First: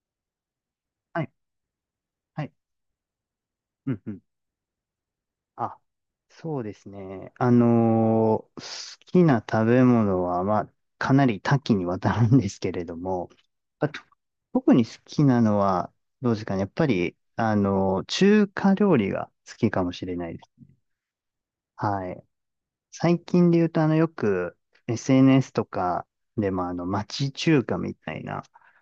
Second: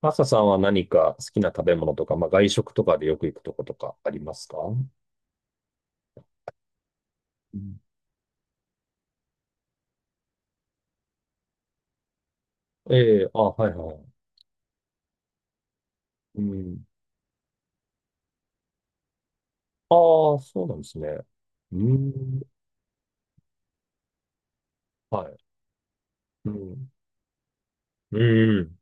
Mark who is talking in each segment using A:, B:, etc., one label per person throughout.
A: マサさんは何か
B: は
A: 好
B: い、
A: きな食べ物とか、まあ、
B: は
A: 外
B: い、
A: 食とかでよく行くとこと
B: う
A: か
B: ん
A: あ
B: う
A: り
B: ん。
A: ますか？
B: あ、そうですね。
A: うん。
B: 好きな食べ物は、まあ、かなり多岐にわたるんですけれど
A: ええ、
B: も、
A: あ、はい
B: あ
A: は
B: と
A: い。
B: 特に好きなのは、どう
A: う
B: ですかね。やっ
A: ん。
B: ぱり、中華料理が好きかもしれな
A: あ
B: い
A: あ、
B: で
A: そう
B: す。
A: なんですね。う
B: はい。
A: ん。
B: 最近で言うと、あの、よく
A: はい。
B: SNS とか
A: う
B: でも、あの、
A: ん。
B: 町中華みたいな
A: うん。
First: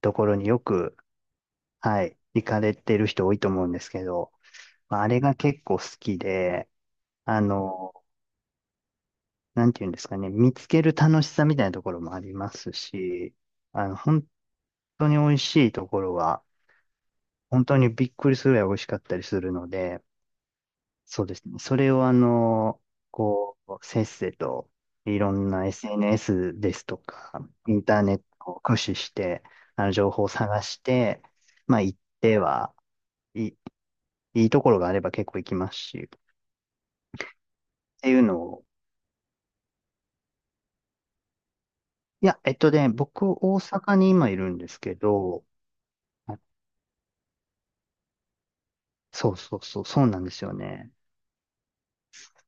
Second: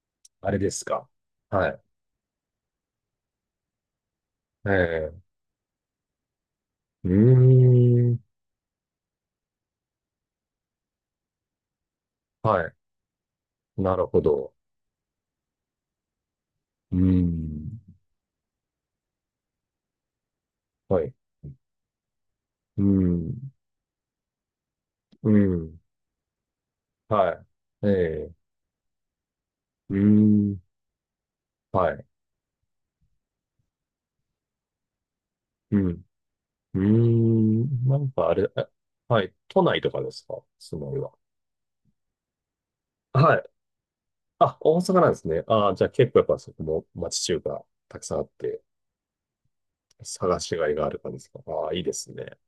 B: ところに
A: あれ
B: よ
A: です
B: く、
A: か。はい。
B: はい、行かれてる人多いと思うんですけど、まああ
A: え
B: れ
A: え。
B: が結構好きで、
A: う
B: あの、
A: ん。
B: なんていうんですかね、見つける楽しさみたいなところもありま
A: は
B: す
A: い。
B: し、あ
A: な
B: の、
A: るほ
B: 本
A: ど。
B: 当に美味しいところは、
A: う
B: 本当
A: ん。
B: にびっくりするぐらい美味しかったりするので、
A: はい。
B: そうですね。それをあの、
A: うん。
B: こう、せっせと、い
A: う
B: ろんな
A: ん。
B: SNS ですとか、イン
A: はい。
B: ターネッ
A: ええ。
B: トを駆使して、あの、
A: う
B: 情報を
A: ん。
B: 探して、まあ、
A: は
B: 行っ
A: い。
B: ては、いい、いいところがあれば結構行きます
A: う
B: し、
A: ん。
B: っ
A: うん。な
B: て
A: ん
B: いう
A: かあ
B: の
A: れ、
B: を、
A: え。はい。都内とかですか、その要は。
B: いや、えっとね、僕、
A: はい。
B: 大阪に今いる
A: あ、
B: んで
A: 大
B: す
A: 阪
B: け
A: なんですね。
B: ど、
A: ああ、じゃあ結構やっ
B: あ
A: ぱそこも町中華たくさんあって、
B: そうそうそう、そうなんで
A: 探
B: すよ
A: しがいがあ
B: ね。
A: る感じですか？ああ、いいですね。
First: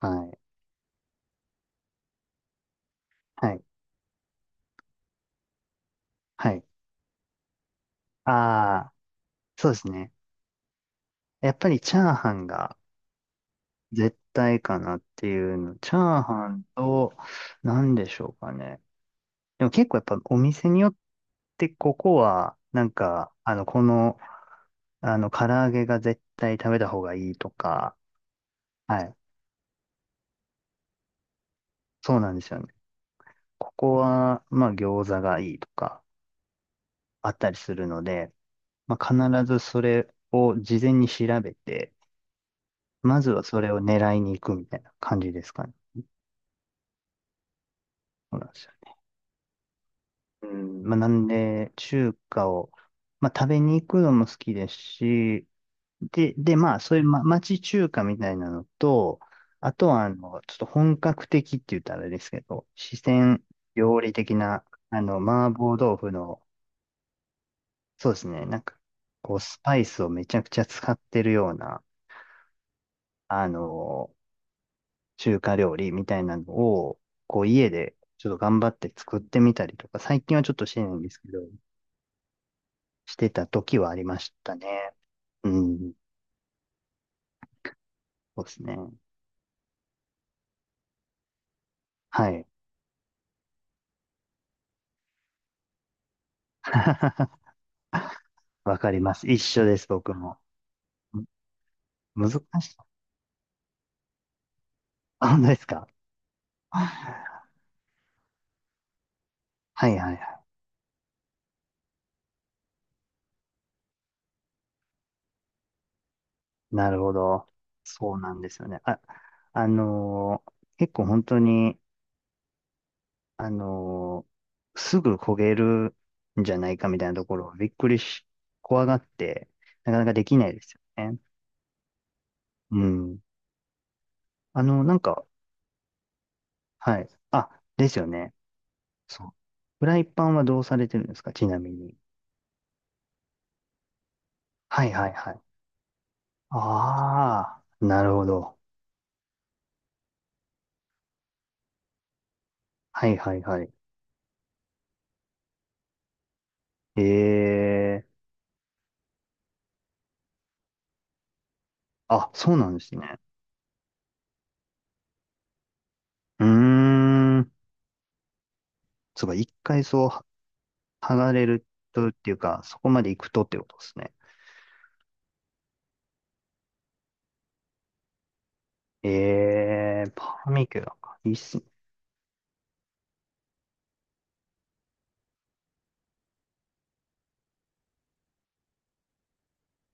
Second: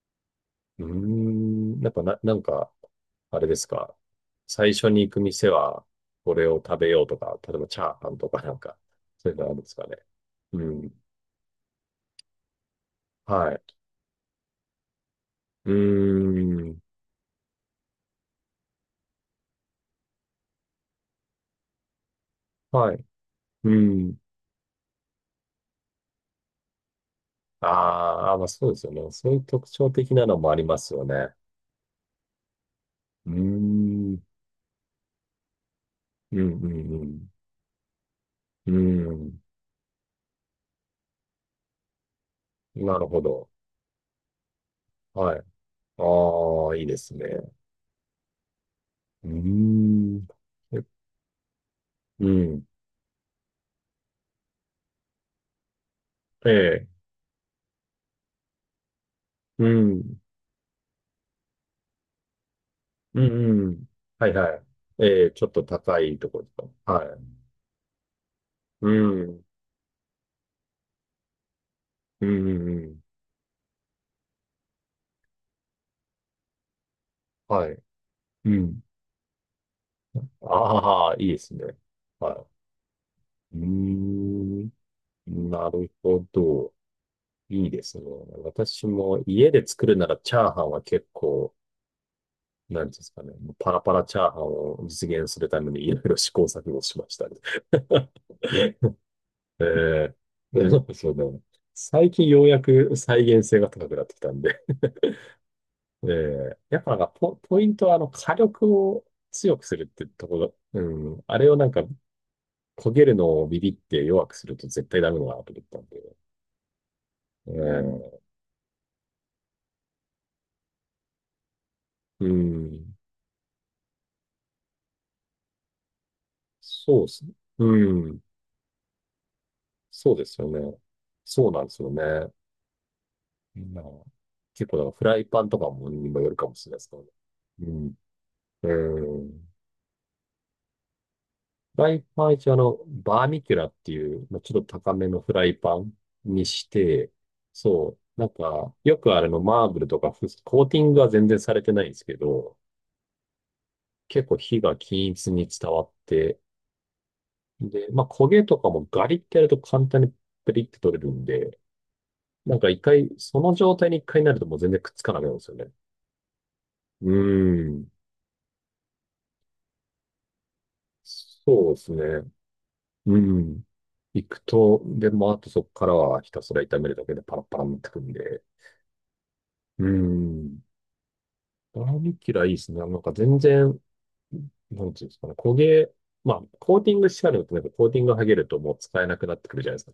B: はい。
A: うーん、やっぱな、なんか、あれ
B: は
A: で
B: い。
A: すか。最初に行く店は、これ
B: は
A: を
B: い。
A: 食べようとか、例えばチャーハンと
B: あ
A: かなんか、
B: あ、
A: そういうのあるんで
B: そう
A: す
B: で
A: か
B: す
A: ね。
B: ね。
A: うん。
B: やっぱりチャーハンが
A: はい。
B: 絶対かなっていう
A: う
B: の。チャーハン
A: ーん。
B: と、なんでしょうかね。でも結構やっぱお店によってここは、なん
A: はい。
B: か、あの、
A: う
B: こ
A: ん。
B: の、あの、唐揚げが絶対食べた方がいいとか、
A: ああ、まあそうですよ
B: は
A: ね。
B: い。
A: そういう特徴的なのもありますよね。
B: そうなんですよね。
A: うー
B: ここ
A: ん。うん、
B: は、まあ、餃子がいいとか、
A: うん、
B: あったりするので、
A: う
B: まあ、
A: ん。
B: 必ずそれを事前に調べて、
A: うん。なるほ
B: まずは
A: ど。
B: それを狙いに行くみたいな感じ
A: はい。
B: ですかね。
A: ああ、いいですね。
B: そうなんで
A: うーん。え、
B: まあ、なんで、中
A: う
B: 華
A: ん。
B: を、まあ、食べに行くのも好きですし、で、
A: え
B: で、まあ、
A: え。
B: そういう、ま、町中華みたいなのと、
A: う
B: あとは、あ
A: ん。
B: の、ちょっと本格的って言ったらあれですけど、四
A: う
B: 川
A: ん、うん。
B: 料理
A: はい
B: 的
A: はい。
B: な、あの、
A: ええ、ちょっ
B: 麻
A: と
B: 婆豆
A: 高
B: 腐
A: いとこ
B: の、
A: ろとか。はい。
B: そうですね、なんか、
A: う
B: こう、
A: ん。
B: スパイスをめちゃくちゃ使ってるような、
A: うん、うん、うん。
B: あの、中華料理みたいなのを、こう
A: は
B: 家
A: い。
B: でちょっと
A: う
B: 頑張っ
A: ん。
B: て作ってみたりとか、最近はちょっとしてないん
A: あ
B: で
A: あ、
B: す
A: いい
B: け
A: で
B: ど、
A: すね。は
B: してた
A: い。うー
B: 時はありましたね。
A: ん。
B: う
A: なる
B: ん。
A: ほど。いいですね。
B: そうですね。
A: 私も家で作るならチャーハンは結構、
B: はい。
A: なんていうんですかね。パラパラチャーハンを実現するためにいろいろ試行錯誤しましたね。
B: わかります。一
A: え
B: 緒です、僕
A: え、
B: も。
A: でもそうだ
B: む
A: ね。最近
B: 難
A: ようや
B: しい。
A: く再現性が高くなってきたんで、
B: あ、本当ですか？
A: ええ、やっ
B: は
A: ぱなんかポ、
B: い
A: ポイントはあの火力を強くするっ
B: はい
A: て
B: はい。
A: ところ、うん、あれをなんか焦げるのをビビって弱くすると絶対ダメだなと思ったんで、
B: なるほど。そう
A: ええ。
B: なんですよね。あ、あのー結構本当に、
A: うん、
B: あのーすぐ焦げるんじゃないかみ
A: そ
B: た
A: うで
B: いな
A: す
B: と
A: ね。
B: ころをびっくり
A: うん、
B: し、怖がって、なかな
A: そ
B: か
A: うで
B: でき
A: す
B: な
A: よ
B: いです
A: ね。
B: よね。
A: そうなんですよね。
B: うん。
A: うん、
B: あ
A: 結構だ
B: の、
A: から
B: なん
A: フライ
B: か、
A: パンとかもにもよるかもしれないですけ
B: は
A: どね。
B: い。あ、で
A: う
B: すよね。
A: ん、う
B: そう。
A: ん。
B: フライパンはどうされてるんですかちなみ
A: フラ
B: に。
A: イパン一応あの、バーミキュラっていう、まあ、ちょっと
B: は
A: 高
B: い
A: め
B: はい
A: のフ
B: はい。
A: ライパンにして、
B: ああ、
A: そ
B: なる
A: う、
B: ほ
A: なん
B: ど。
A: か、よくあれのマーブルとかコーティングは全然されてないんですけど、
B: はいはいはい。
A: 結構火が均一に伝わって、
B: え
A: で、ま
B: え、
A: あ焦げとかもガリってやると簡単にペリって取れるんで、
B: あ、そ
A: な
B: う
A: ん
B: な
A: か
B: ん
A: 一
B: です
A: 回、
B: ね。
A: その状態に一回になるともう全然くっつかなくなるんですよね。
B: うー
A: う
B: ん。
A: ーん、
B: そうか、一回そう、剥がれる
A: そうです
B: とっ
A: ね。
B: ていうか、そこまで
A: う
B: 行くとって
A: ん。
B: ことですね。
A: 行くと、で、もあとそこからはひたすら炒めるだけでパラパラになってくんで、
B: え
A: う
B: えパー
A: ん。
B: ミキュラか。いいっすね。
A: バーミキュラいいですね。なんか全然、なんていうんですかね、焦げ、まあ、コーティングしてあるのと、なんかコーティング剥げるともう使えなくなってくるじゃないですか。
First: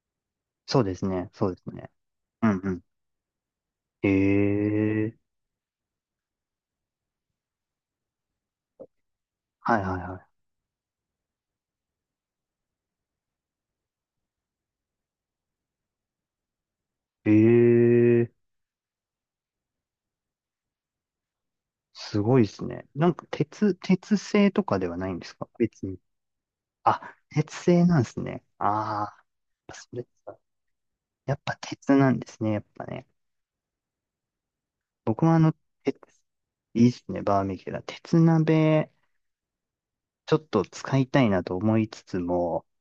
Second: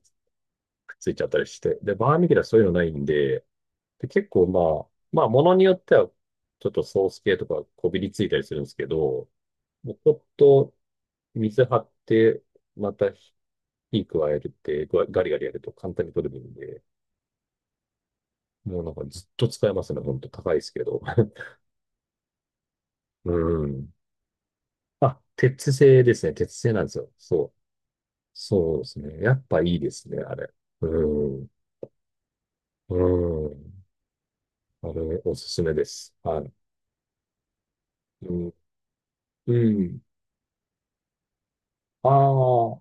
B: そう
A: く
B: で
A: っ
B: す
A: ついちゃっ
B: ね。
A: たり
B: そう
A: し
B: です
A: て。
B: ね。
A: で、バーミキュラ
B: う
A: そ
B: ん
A: ういう
B: う
A: の
B: ん。
A: ないんで、で、
B: え
A: 結構まあ、
B: え
A: ものによっては、ちょっとソース系とかこびりついたりするんですけど、
B: はい
A: もう
B: は
A: ち
B: い
A: ょっ
B: は
A: と水張って、また火加えて、ガガリガリやると簡単に取れるんで、
B: い。ええ
A: もうなんかずっと使えますね。ほんと高いですけど。
B: すごいっすね。
A: うん。
B: 鉄製とかではないん
A: あ、
B: ですか
A: 鉄
B: 別に。
A: 製ですね。鉄製なんです
B: あ、
A: よ。そ
B: 鉄
A: う。
B: 製なんですね。
A: そうです
B: あ
A: ね。やっぱい
B: あ、
A: い
B: そ
A: で
B: れ、
A: すね、あれ。う
B: やっ
A: ん。
B: ぱ鉄なんですね。やっぱ
A: う
B: ね。
A: ん。あれ、
B: 僕
A: お
B: はあ
A: す
B: の、
A: すめで
B: 鉄、
A: す。はい。
B: いいっすね。バーミキュラ。鉄
A: うん。
B: 鍋、
A: うん。
B: ちょっと使いたいなと思いつ
A: あ
B: つも、
A: あ、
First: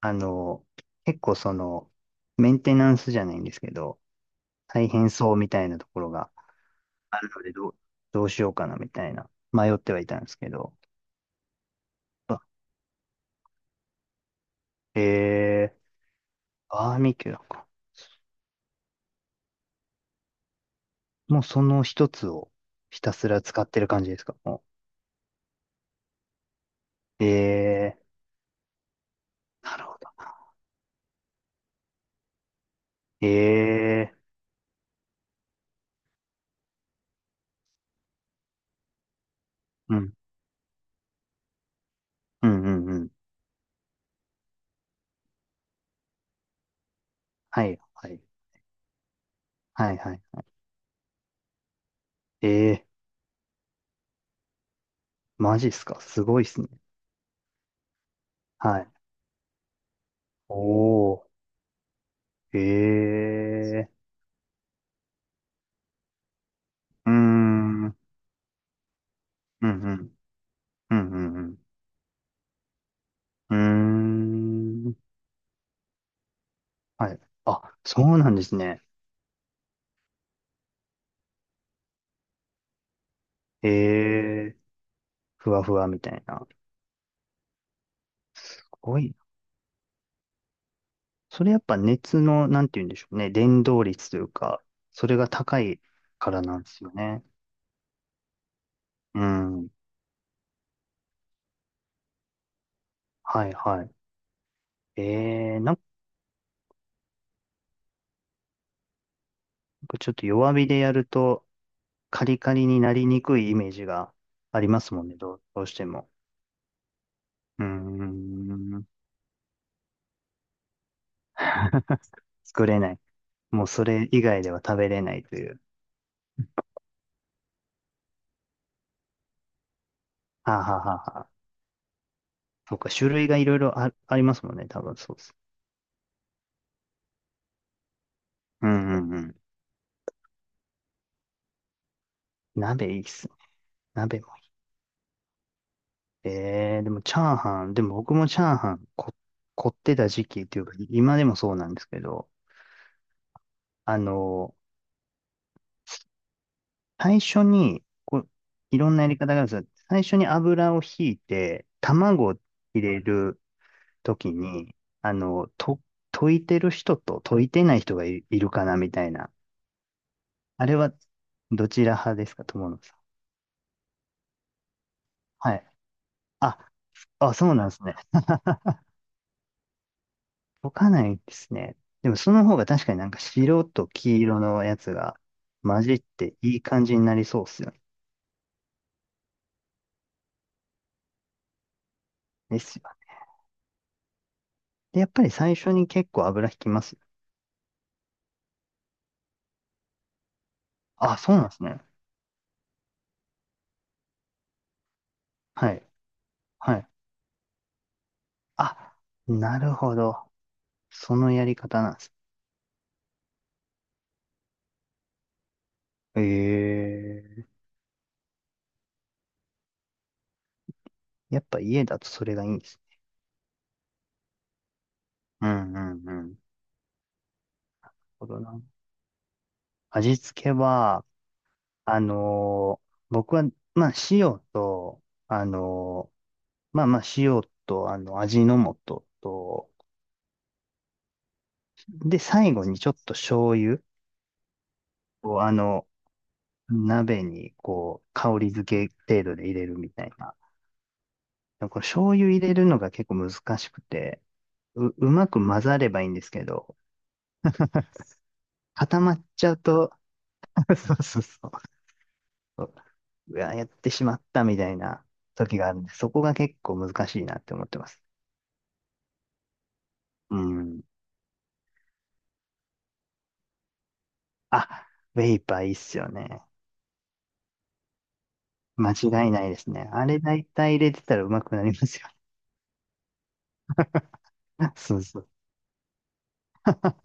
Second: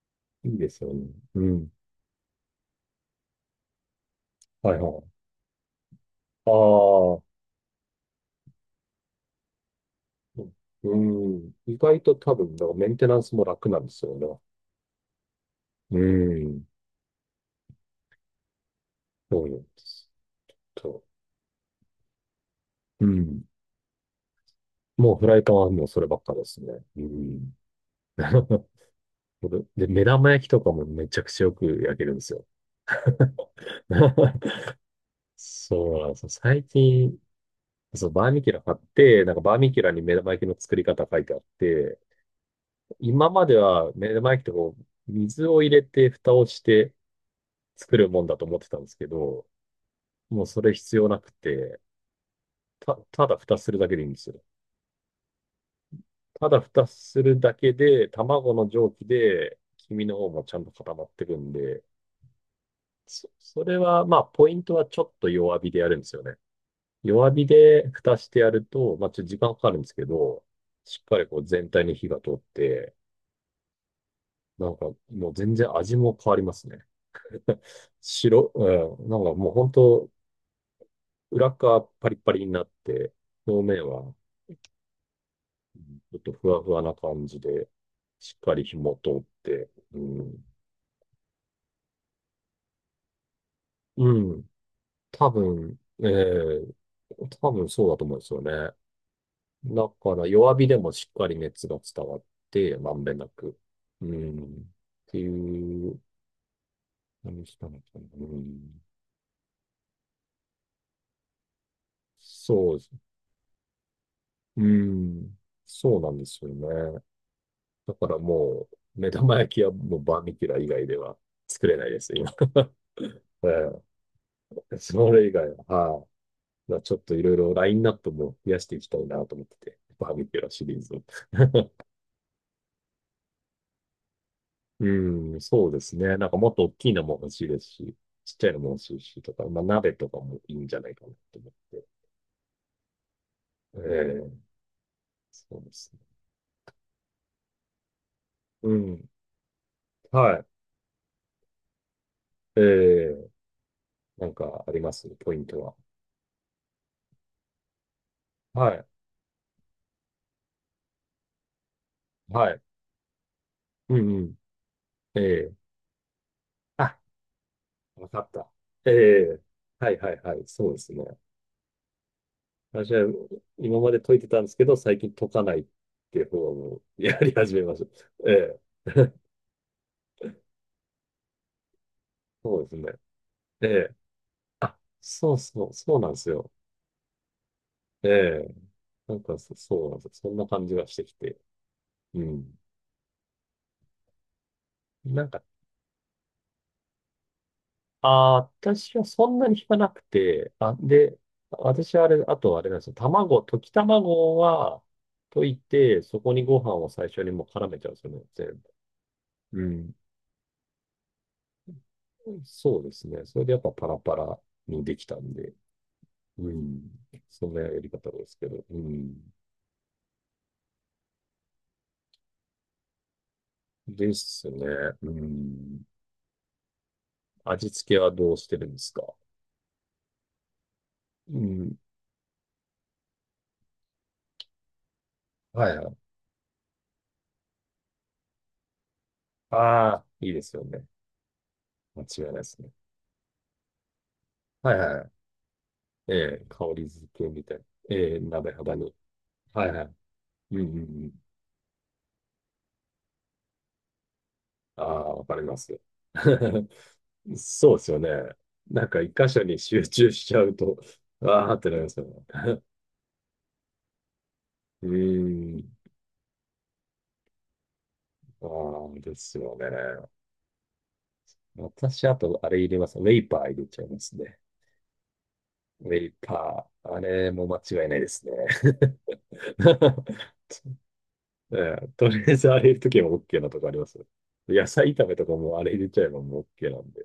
B: あ
A: いい
B: の、
A: ですよね。
B: 結構
A: う
B: そ
A: ん。
B: の、メンテナンスじゃないんですけど、
A: はい
B: 大
A: は
B: 変
A: い。
B: そうみたいなところが
A: あ
B: あ
A: あ、
B: るので、どうしようかなみたいな、迷ってはいたんですけど、
A: うん。意外と多
B: あ
A: 分、だからメンテナンスも楽なんですよね。
B: えー、
A: うん。
B: バーミキュラか。
A: そうなんです。と、
B: もうその一つをひ
A: う
B: たすら
A: ん。
B: 使ってる感じですかも
A: もうフライパンはもうそればっかですね。う
B: う。
A: ん。
B: え ー、なる
A: で、
B: ほ
A: 目
B: ど。
A: 玉焼きとかもめちゃくちゃよく焼けるんですよ。
B: えー、
A: そうなんですよ。最近、そう、バーミキュラ買って、なんかバーミキュラ
B: う
A: に
B: ん、
A: 目玉焼きの作り方書いてあって、
B: うん、うん、うん。
A: 今までは目玉焼きってこう、水を入れて蓋をして
B: はい、
A: 作る
B: はい、
A: もんだと思ってたんですけど、
B: はい、はい。
A: も
B: は
A: うそれ必要なくて、
B: いえ
A: ただ蓋するだけでいいんですよ。
B: ー、マジっすかすごいっ
A: ただ
B: すね。
A: 蓋するだけで、卵の
B: はい。
A: 蒸気で、黄身の方もちゃんと固まっ
B: お
A: てく
B: ー、
A: んで、
B: え
A: そ、それ
B: ー、
A: は、まあ、ポイントはちょっと弱火でやるんですよね。
B: うー
A: 弱火
B: ん、う
A: で
B: ん、
A: 蓋してやると、まあ、ちょっと時間か
B: う
A: かるん
B: ん、
A: で
B: う
A: すけ
B: ん、
A: ど、
B: う
A: しっかり
B: ん、
A: こ
B: う
A: う
B: ん。
A: 全体に火が通って、
B: うー
A: なんか
B: ん
A: もう全然味も変わりますね。
B: はい。あ、そうなんですね。
A: うん、なんかもう本当、裏側パリパリになって、表
B: へ
A: 面は
B: え、ふわふわみた
A: ちょっ
B: い
A: と
B: な。
A: ふわふわな感じで、しっかり
B: す
A: 火も
B: ご
A: 通
B: い
A: っ
B: な。
A: て、うん、
B: それやっぱ熱の、なんて言うんでしょうね。伝導率
A: う
B: という
A: ん、
B: か、それが
A: 多
B: 高
A: 分、
B: い
A: え
B: からなん
A: え、
B: ですよね。
A: 多分そうだと思うんですよね。
B: うん。
A: だから弱火でもしっかり熱が伝わって、まんべんな
B: はい
A: く。
B: はい。
A: うん。っ
B: え
A: て
B: え、なんか
A: いう何したのかな。うん。
B: ちょっと弱火でやると、カリカリ
A: そう
B: に
A: です。
B: なりにくいイメージがあ
A: う
B: りますもんね。
A: ん。
B: どう、どうして
A: そう
B: も。
A: なんですよね。
B: うー
A: だからも
B: ん。
A: う、目玉焼きはもうバーミキュラ以外では作れないです、今。
B: 作れない。もうそ
A: え
B: れ以外では
A: え、
B: 食べれ
A: そ
B: ない
A: れ以
B: とい
A: 外
B: う。
A: は、はい。まあちょっといろいろラインナップも増やしていきたいなと思ってて、バーミキュラ
B: はあ、
A: シ
B: は
A: リー
B: あは
A: ズを。
B: あはあ、そうか、種類がいろいろあ、ありますもんね。多分そう
A: うん、そうですね。なんかもっと大きいのも欲しいですし、ちっちゃいの
B: う
A: も欲
B: ん
A: しい
B: うんう
A: しと
B: ん。
A: か、まあ鍋とかもいいんじゃないかなと思って。
B: 鍋いいっすね。
A: え
B: 鍋も
A: え。
B: い
A: そうですね。
B: い。えー、でも僕もチャー
A: う
B: ハン
A: ん。
B: こ、凝ってた時
A: は
B: 期っ
A: い。
B: ていうか、今でもそうなんですけど、
A: ええ、
B: あ
A: なん
B: の、
A: かありますポイントは？
B: 最初に、こう、
A: は
B: い
A: い。
B: ろんなやり方があるんですよ。最初に油をひいて、卵を
A: はい。
B: 入れる
A: うんう
B: 時
A: ん。
B: に、あ
A: え
B: の、
A: え。
B: と、溶いてる人
A: あ、
B: と溶いてない人が
A: わか
B: い、
A: っ
B: いる
A: た。
B: かなみ
A: え
B: たいな。
A: え。はいはいはい。
B: あ
A: そう
B: れ
A: で
B: は、
A: すね。
B: どちら派ですか、友野
A: 私
B: さん。
A: は今まで解いてたんですけど、最近解かな
B: は
A: いっ
B: い。
A: ていう方
B: あ、
A: をやり
B: あ、そ
A: 始
B: う
A: め
B: なんで
A: ま
B: す
A: した。
B: ね。
A: え え。
B: 溶かないですね。でもその方
A: そう
B: が
A: です
B: 確
A: ね。
B: かになんか白
A: え
B: と
A: え。
B: 黄色のや
A: あ、
B: つが
A: そうそう、
B: 混じ
A: そう
B: っ
A: なんです
B: て
A: よ。
B: いい感じになりそうっすよね。
A: ええ。なんかそうなんですよ。そんな感じがしてきて。うん。
B: ですよね。で、やっぱ
A: なん
B: り
A: か、
B: 最初に結構油引きますよ。
A: ああ、私はそんなに引かなくて、あ、
B: あ、
A: で、
B: そうなんですね。
A: 私はあれ、あとあれなんですよ。卵、溶き卵は溶い
B: はい。
A: て、そこにご飯
B: は
A: を
B: い。
A: 最初にもう絡めちゃうんですよね、全部。
B: あ、な
A: う
B: る
A: ん。
B: ほど。そのやり方なんです。
A: そうですね。それでやっぱパラパラにできたんで、うん。そ
B: ええ
A: んなやり方ですけど、うん。
B: やっぱ家だとそれがいいんですね。
A: ですね。う
B: うんう
A: ん。
B: んうん。なる
A: 味付けは
B: ほ
A: どう
B: ど
A: して
B: な。
A: るんですか？
B: 味付けは、
A: うん。
B: 僕は、まあ塩と、あ
A: はいはい。
B: のーまあまあ塩と、あの、味の素
A: あ
B: と、
A: あ、いいですよね。間
B: で、
A: 違いないで
B: 最
A: す
B: 後
A: ね。
B: にちょっと醤油
A: はいはい。
B: をあの、
A: ええ、香り付
B: 鍋
A: けみた
B: に
A: いな。
B: こう、
A: ええ、
B: 香り
A: 鍋肌
B: 付
A: に。
B: け程度で入
A: は
B: れ
A: い
B: る
A: は
B: み
A: い。
B: たいな。
A: うんうんうん。
B: この醤油入れるのが結構難しくて、
A: あ
B: う、う
A: あ、わ
B: ま
A: かり
B: く
A: ま
B: 混ざ
A: す。
B: ればいいんですけ ど、
A: そうですよね。なんか
B: 固ま
A: 一
B: っ
A: 箇所
B: ちゃ
A: に
B: う
A: 集
B: と、
A: 中しちゃう と、
B: そうそ う
A: あ
B: そ
A: あってなりますよね。
B: う。うわ、やってしまったみたい
A: う
B: な
A: ー
B: 時があ
A: ん。
B: るんで、そこが結構難しいなって思ってます。
A: ああ、ですよね。
B: うん。
A: 私、あと、あれ入れます。ウェイパー入れちゃいますね。
B: あ、ウェイパーいいっ
A: ウェ
B: すよ
A: イ
B: ね。
A: パー。あれも間違いないですね。
B: 間違いないですね。あれ 大体入れてたらうまく
A: え
B: なりま
A: え、
B: す
A: と
B: よ
A: りあえずあれ入れるときは OK なとこあります。
B: ね。
A: 野 菜
B: そう
A: 炒め
B: そ
A: と
B: う。
A: かもあれ入れちゃえばもう OK なんで。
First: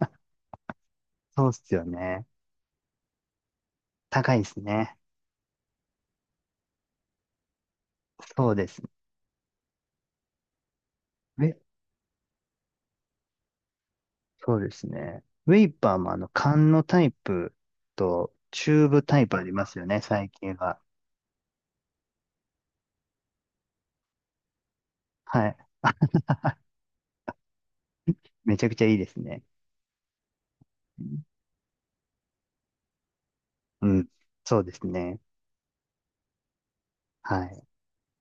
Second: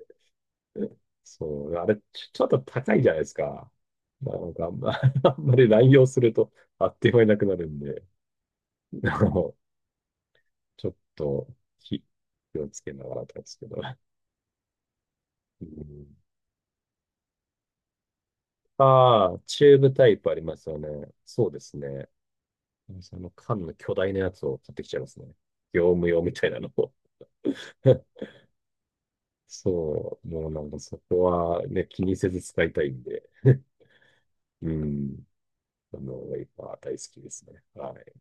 B: そうっ
A: そう、
B: すよ
A: あれ、ちょ、
B: ね。
A: ちょっと高いじゃないですか。
B: 高
A: な
B: いで
A: ん
B: す
A: か、あんま
B: ね。
A: あんまり乱用すると、あっという間になくなるんで、
B: そうです
A: あの、ちょっと、
B: ね。え、
A: 気気をつけながらなんですけど。
B: そうですね。ウェ
A: う
B: イパー
A: ん、
B: もあの、缶のタイプとチューブタイ
A: あ
B: プ
A: あ、
B: あり
A: チ
B: ま
A: ュー
B: すよ
A: ブ
B: ね、
A: タイプ
B: 最
A: あり
B: 近
A: ますよ
B: は。
A: ね。そうですね。その缶の巨大なやつを買ってきちゃいますね。
B: はい。
A: 業務用みたいなのを。
B: めちゃくちゃいいですね。
A: そう、もうなんかそこはね、気にせず使いたいんで。
B: うん。そう
A: う
B: ですね。
A: ん、あの、ワイパー大好きで
B: は
A: すね。
B: い。
A: はい。